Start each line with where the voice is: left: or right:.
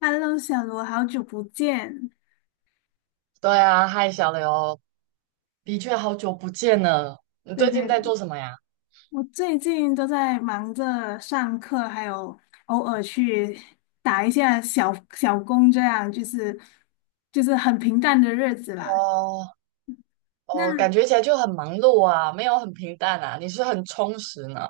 left: Hello，小罗，好久不见。
right: 对啊，嗨，小刘，的确好久不见了。你
left: 对
right: 最近
left: 对，
right: 在做什么呀？
left: 我最近都在忙着上课，还有偶尔去打一下小小工，这样就是很平淡的日子啦。
right: 哦
left: 那
right: 哦，感觉起来就很忙碌啊，没有很平淡啊。你是很充实呢。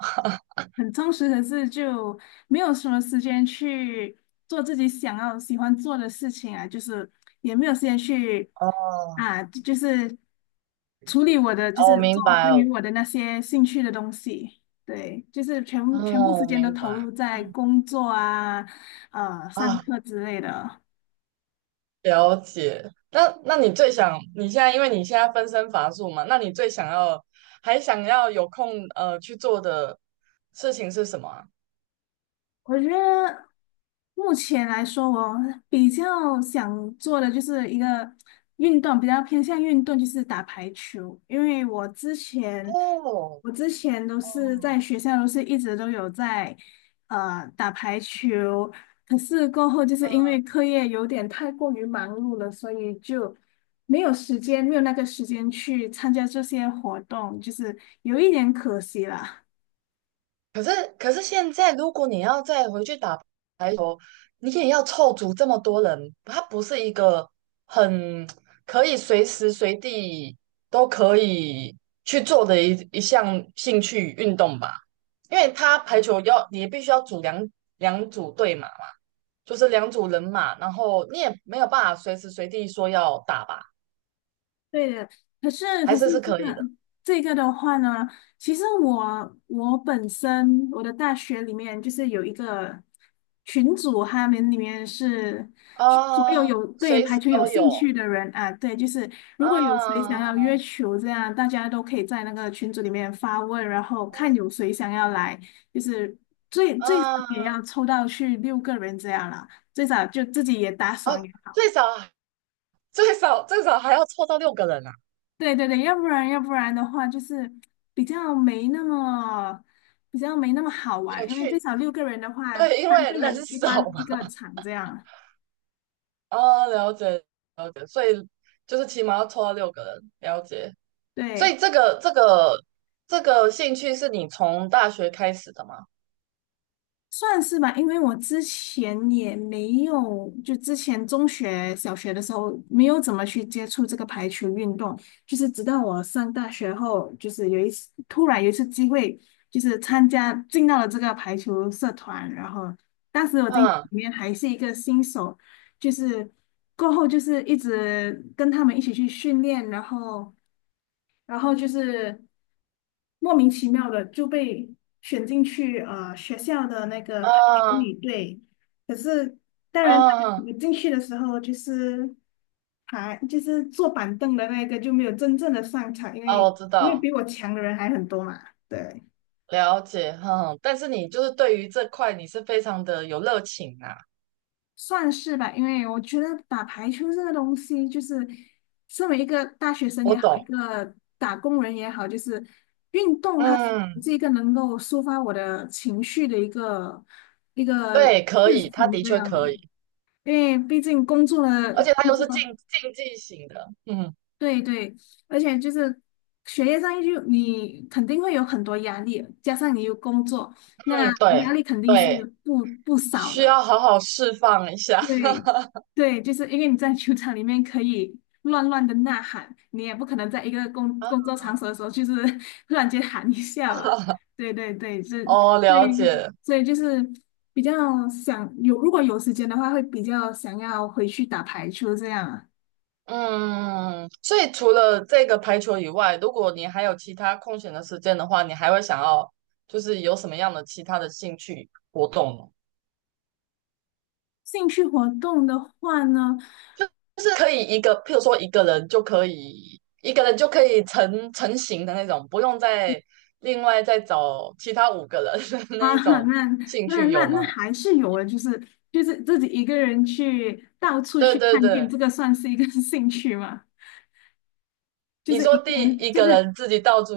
left: 很充实，可是就没有什么时间去做自己想要喜欢做的事情啊，就是也没有时间去
right: 哦
left: 啊，就是处理我的，就
right: 哦，
left: 是
right: 我
left: 做
right: 明白
left: 关于
right: 了。
left: 我的那些兴趣的东西。对，就是全部
right: 哦，
left: 时
right: 我
left: 间都
right: 明
left: 投入
right: 白。
left: 在
right: 嗯
left: 工作啊、上
right: 啊，
left: 课之类的。
right: 了解。那你最想你现在，因为你现在分身乏术嘛，那你最想要还想要有空去做的事情是什么啊
left: 我觉得目前来说，我比较想做的就是一个运动，比较偏向运动，就是打排球。因为我之前，
right: 哦
left: 我之前都是
right: 哦，
left: 在学校，都是一直都有在打排球。可是过后，就是因为
right: 嗯。
left: 课业有点太过于忙碌了，所以就没有那个时间去参加这些活动，就是有一点可惜了。
right: 可是，可是现在，如果你要再回去打你也要凑足这么多人，它不是一个很可以随时随地都可以去做的一项兴趣运动吧？因为它排球要你必须要组两组队嘛，就是两组人嘛，然后你也没有办法随时随地说要打吧，
left: 对的，可是
right: 还
left: 可是
right: 是是
left: 真
right: 可以
left: 的，
right: 的
left: 这个的话呢，其实我本身我的大学里面就是有一个群组，他们里面是所有
right: 啊，
left: 有对
right: 随
left: 排
right: 时
left: 球有
right: 都有
left: 兴趣的人啊，对，就是如果有谁想要
right: 啊
left: 约球这样，大家都可以在那个群组里面发问，然后看有谁想要来，就是最少
right: 啊
left: 也要抽到去六个人这样啦，最少就自己也打
right: 啊，
left: 爽也好。
right: 最少最少最少还要凑到六个人啊，
left: 对对对，要不然的话，就是比较没那么比较没那么好
right: 有
left: 玩，因为最
right: 趣。
left: 少六个人的话，
right: 对，因
left: 三
right: 为
left: 个
right: 人
left: 人一
right: 少
left: 般
right: 嘛。
left: 一个场这样。
right: 啊，了解，就是起码要凑到六个人，了解。所
left: 对，
right: 以这个这个兴趣是你从大学开始的吗？
left: 算是吧，因为我之前也没有，就之前中学、小学的时候没有怎么去接触这个排球运动，就是直到我上大学后，就是有一次突然有一次机会，就是参加进到了这个排球社团，然后当时我进去
right: 嗯
left: 里面还是一个新手，就是过后就是一直跟他们一起去训练，然后就是。莫名其妙的就被选进去学校的那个排球
right: 嗯
left: 女队。可是当然，
right: 嗯，
left: 我进去的时候就是还就是坐板凳的那个就没有真正的上场，因
right: 哦，
left: 为
right: 我知
left: 因为
right: 道，
left: 比我强的人还很多嘛。对，
right: 了解，嗯。但是你就是对于这块你是非常的有热情啊，
left: 算是吧，因为我觉得打排球这个东西，就是身为一个大学生
right: 我
left: 也好，一
right: 懂。
left: 个打工人也好，就是运动它
right: 嗯，
left: 是一个能够抒发我的情绪的一个
right: 对，可
left: 事
right: 以，他
left: 情
right: 的
left: 这
right: 确
left: 样的。
right: 可以，
left: 因为毕竟工作了，
right: 而且他又是竞技型的，嗯
left: 对对，而且就是学业上就你肯定会有很多压力，加上你有工作，那
right: 嗯，对
left: 压力肯定是
right: 对，
left: 不少
right: 需
left: 的。
right: 要好好释放一下。
left: 对，对，就是因为你在球场里面可以乱乱的呐喊，你也不可能在一个工作 场所的时候，就是 突然间喊一下吧。对对对，是，
right: 哦，了
left: 对，
right: 解。
left: 所以就是比较想有，如果有时间的话，会比较想要回去打排球这样啊。
right: 嗯，所以除了这个排球以外，如果你还有其他空闲的时间的话，你还会想要就是有什么样的其他的兴趣活动呢？
left: 兴趣活动的话呢，
right: 就是可以一个，譬如说一个人就可以成型的那种，不用再另外再找其他五个人的 那
left: 啊，
right: 一种
left: 那
right: 兴
left: 那
right: 趣
left: 那
right: 有
left: 那
right: 吗？
left: 还是有的，就是自己一个人去到处去
right: 对对
left: 看店，
right: 对，
left: 这个算是一个 兴趣吗？就
right: 你
left: 是
right: 说
left: 一个
right: 第
left: 人，
right: 一个人自己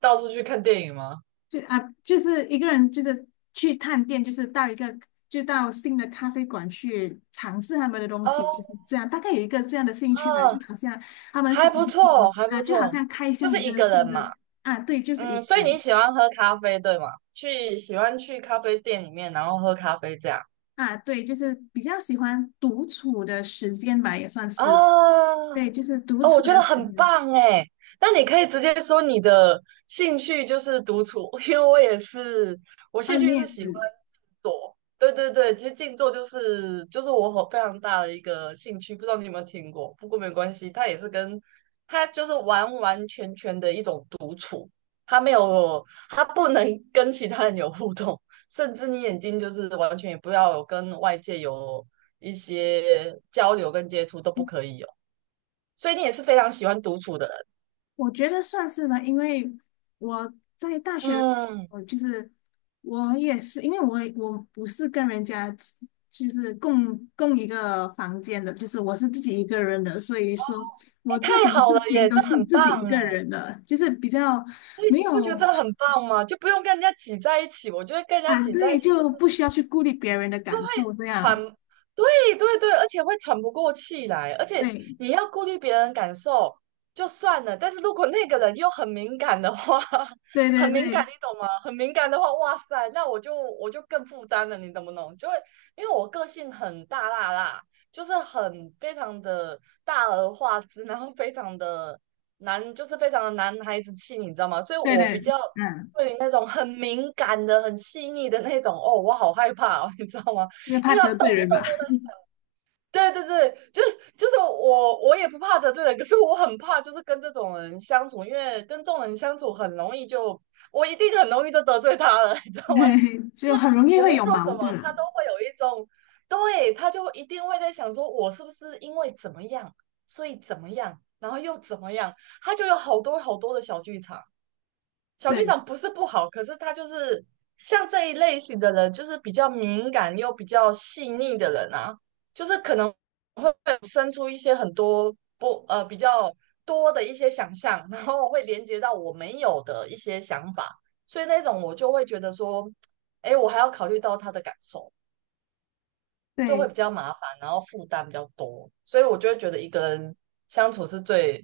right: 到处去看电影吗？
left: 就是去探店，就是到一个就到新的咖啡馆去尝试他们的东西，就是
right: 哦
left: 这样。大概有一个这样的兴趣吧，就
right: 哦，
left: 好像他们小
right: 还不
left: 红
right: 错，
left: 书
right: 还不
left: 啊，就好
right: 错，
left: 像开
right: 就
left: 箱一
right: 是一
left: 个
right: 个
left: 新
right: 人
left: 的
right: 嘛。
left: 啊，对，就是一
right: 嗯，
left: 个
right: 所以你
left: 人
right: 喜欢喝咖啡，对吗？去喜欢去咖啡店里面，然后喝咖啡这样
left: 啊，对，就是比较喜欢独处的时间吧，也算是
right: 啊？
left: 对，就是独
right: 哦，
left: 处
right: 我
left: 的
right: 觉得
left: 时
right: 很
left: 间。
right: 棒哎。那你可以直接说你的兴趣就是独处，因为我也是，我
left: 啊，
right: 兴
left: 你
right: 趣是
left: 也
right: 喜欢
left: 是。
right: 静坐。对对对，其实静坐就是我很非常大的一个兴趣，不知道你有没有听过？不过没关系，它也是跟它就是完完全全的一种独处，它没有它不能跟其他人有互动，甚至你眼睛就是完全也不要有跟外界有一些交流跟接触都不可以哦。所以你也是非常喜欢独处的人。
left: 我觉得算是吧，因为我在大学的时
right: 嗯，
left: 候，就是我也是，因为我不是跟人家就是共一个房间的，就是我是自己一个人的，所以说
right: 哎，
left: 我做什
right: 太
left: 么
right: 好
left: 事
right: 了
left: 情
right: 耶，
left: 都
right: 这
left: 是
right: 很
left: 自
right: 棒
left: 己一个
right: 哎。
left: 人的，就是比较
right: 所以
left: 没
right: 你不觉得
left: 有
right: 这很棒吗？就不用跟人家挤在一起，我觉得跟人家
left: 啊，
right: 挤在
left: 对，
right: 一起
left: 就不需要去顾虑别人的感受，这
right: 喘，
left: 样，
right: 对对对，而且会喘不过气来，而且
left: 对，
right: 你要顾虑别人感受就算了，但是如果那个人又很敏感的话，
left: 对
right: 很
left: 对
right: 敏感，
left: 对
right: 你懂吗？很敏感的话，哇塞，那我就我就更负担了，你懂不懂？就会因为我个性很大辣辣，就是很非常的大而化之，然后非常的男，就是非常的男孩子气，你知道吗？所以
left: 对
right: 我
left: 对，
right: 比较。
left: 嗯，
right: 对于那种很敏感的、很细腻的那种，哦，我好害怕哦，你知道吗？
left: 因为怕
right: 因为他
left: 得
right: 动
left: 罪
right: 不动
left: 人吧，
right: 都在，对对对，就是我也不怕得罪人，可是我很怕就是跟这种人相处，因为跟这种人相处很容易就我一定很容易就得罪他了，你知 道吗？
left: 对，就很容易
right: 我没
left: 会有
right: 做什
left: 矛
right: 么，
left: 盾
right: 他
left: 啊，
right: 都会有一种，对，他就一定会在想说我是不是因为怎么样，所以怎么样，然后又怎么样，他就有好多好多的小剧场。小剧
left: 对
right: 场不是不好，可是他就是像这一类型的人，就是比较敏感又比较细腻的人啊，就是可能会生出一些很多不呃比较多的一些想象，然后会连接到我没有的一些想法，所以那种我就会觉得说，哎，我还要考虑到他的感受，就会
left: 对。
right: 比较麻烦，然后负担比较多，所以我就会觉得一个人相处是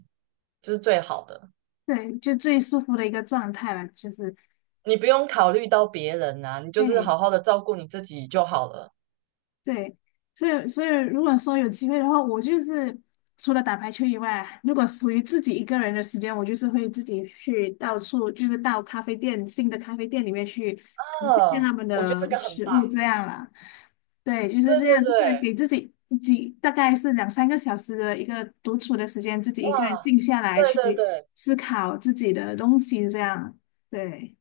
right: 就是最好的。
left: 对，就最舒服的一个状态了，就是，
right: 你不用考虑到别人啊，你就是
left: 哎，
right: 好好的照顾你自己就好了。
left: 对，所以如果说有机会的话，我就是除了打排球以外，如果属于自己一个人的时间，我就是会自己去到处，就是到咖啡店，新的咖啡店里面去尝试一下
right: 啊，
left: 他们
right: 我觉得这
left: 的
right: 个很
left: 食
right: 棒。
left: 物这样啦。对，就是
right: 对
left: 这
right: 对
left: 样，就是
right: 对，
left: 给自己大概是两三个小时的一个独处的时间，自己一个人
right: 哇，
left: 静下来
right: 对对
left: 去
right: 对，
left: 思考自己的东西这样，对。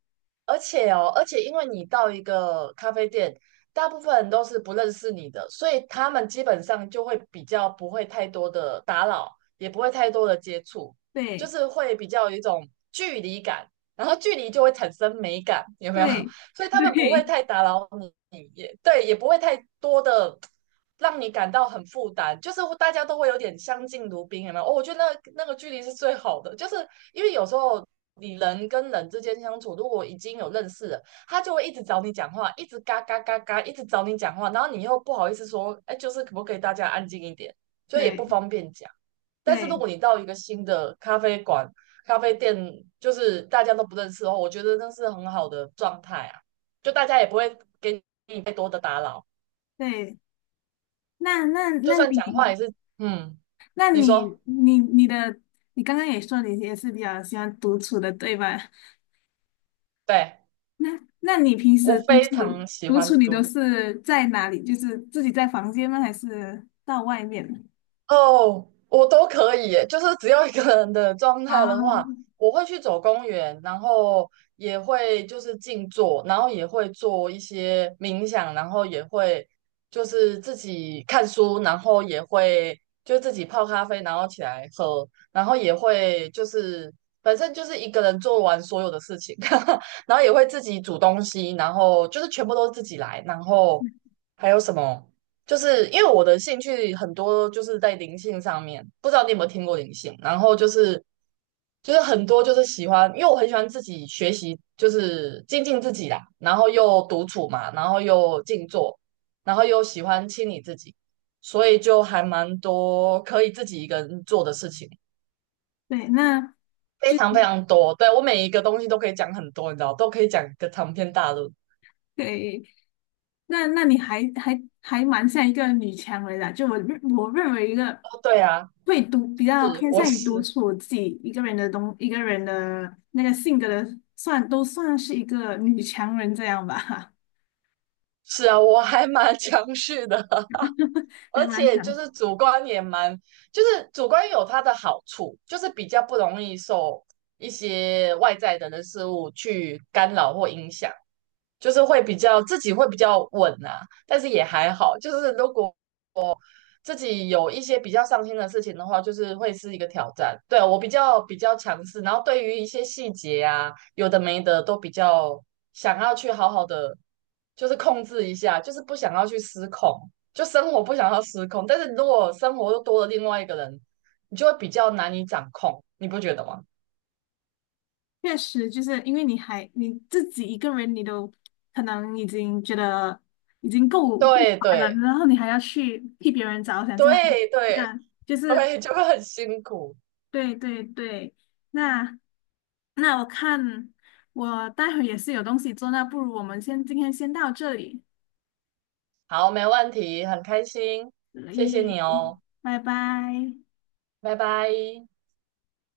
right: 而且哦，而且因为你到一个咖啡店，大部分人都是不认识你的，所以他们基本上就会比较不会太多的打扰，也不会太多的接触，就
left: 对，
right: 是会比较有一种距离感，然后距离就会产生美感，有没有？
left: 对
right: 所以他 们不会
left: 对
right: 太打扰你，也对，也不会太多的让你感到很负担，就是大家都会有点相敬如宾，有没有哦，我觉得那个距离是最好的，就是因为有时候你人跟人之间相处，如果已经有认识了，他就会一直找你讲话，一直嘎嘎嘎嘎，一直找你讲话，然后你又不好意思说，哎，就是可不可以大家安静一点，就也不
left: 对
right: 方便讲。但是如
left: 对
right: 果你到一个新的咖啡馆，咖啡店就是大家都不认识的话，我觉得那是很好的状态啊。就大家也不会给你太多的打扰，
left: 对，那那
right: 就
left: 那
right: 算讲话
left: 你
right: 也是，嗯，
left: 那
right: 你说，
left: 你你你的你刚刚也说你也是比较喜欢独处的，对吧？
right: 对，
left: 那你平
right: 我
left: 时独
right: 非
left: 处
right: 常喜
left: 独
right: 欢
left: 处你都
right: 读。
left: 是在哪里？就是自己在房间吗？还是到外面？
right: 哦，我都可以耶，就是只要一个人的状态的
left: 啊，
right: 话，我会去走公园，然后也会就是静坐，然后也会做一些冥想，然后也会就是自己看书，然后也会就自己泡咖啡，然后起来喝，然后也会就是反正就是一个人做完所有的事情，然后也会自己煮东西，然后就是全部都是自己来，然后还有什么？就是因为我的兴趣很多，就是在灵性上面，不知道你有没有听过灵性？然后就是就是很多就是喜欢，因为我很喜欢自己学习，就是精进自己啦，然后又独处嘛，然后又静坐，然后又喜欢清理自己，所以就还蛮多可以自己一个人做的事情，
left: 对，那
right: 非
left: 就
right: 常非常多。对，我每一个东西都可以讲很多，你知道，都可以讲个长篇大论。
left: 对，那你还蛮像一个女强人的，就我认为一个
right: 哦，对啊，
left: 比较
right: 是，
left: 偏
right: 我
left: 向于独
right: 是
left: 处自己一个人的那个性格的，算是一个女强人这样吧，
right: 是啊，我还蛮 强势的。
left: 还
right: 而
left: 蛮
right: 且
left: 强
right: 就
left: 势
right: 是主观也蛮，就是主观有它的好处，就是比较不容易受一些外在的人事物去干扰或影响，就是会比较自己会比较稳啊。但是也还好，就是如果自己有一些比较上心的事情的话，就是会是一个挑战。对，我比较比较强势，然后对于一些细节啊，有的没的都比较想要去好好的，就是控制一下，就是不想要去失控，就生活不想要失控。但是如果生活又多了另外一个人，你就会比较难以掌控，你不觉得吗？
left: 确实，就是因为你还你自己一个人，你都可能已经觉得已经够
right: 对
left: 烦了，
right: 对
left: 然后你还要去替别人着想，这样
right: 对
left: 这
right: 对
left: 样就是。
right: 对，就会很辛苦。
left: 对对对，那那我看我待会儿也是有东西做，那不如我们先今天先到这里，
right: 好，没问题，很开心，
left: 所
right: 谢谢你
left: 以
right: 哦，
left: 拜拜。
right: 拜拜。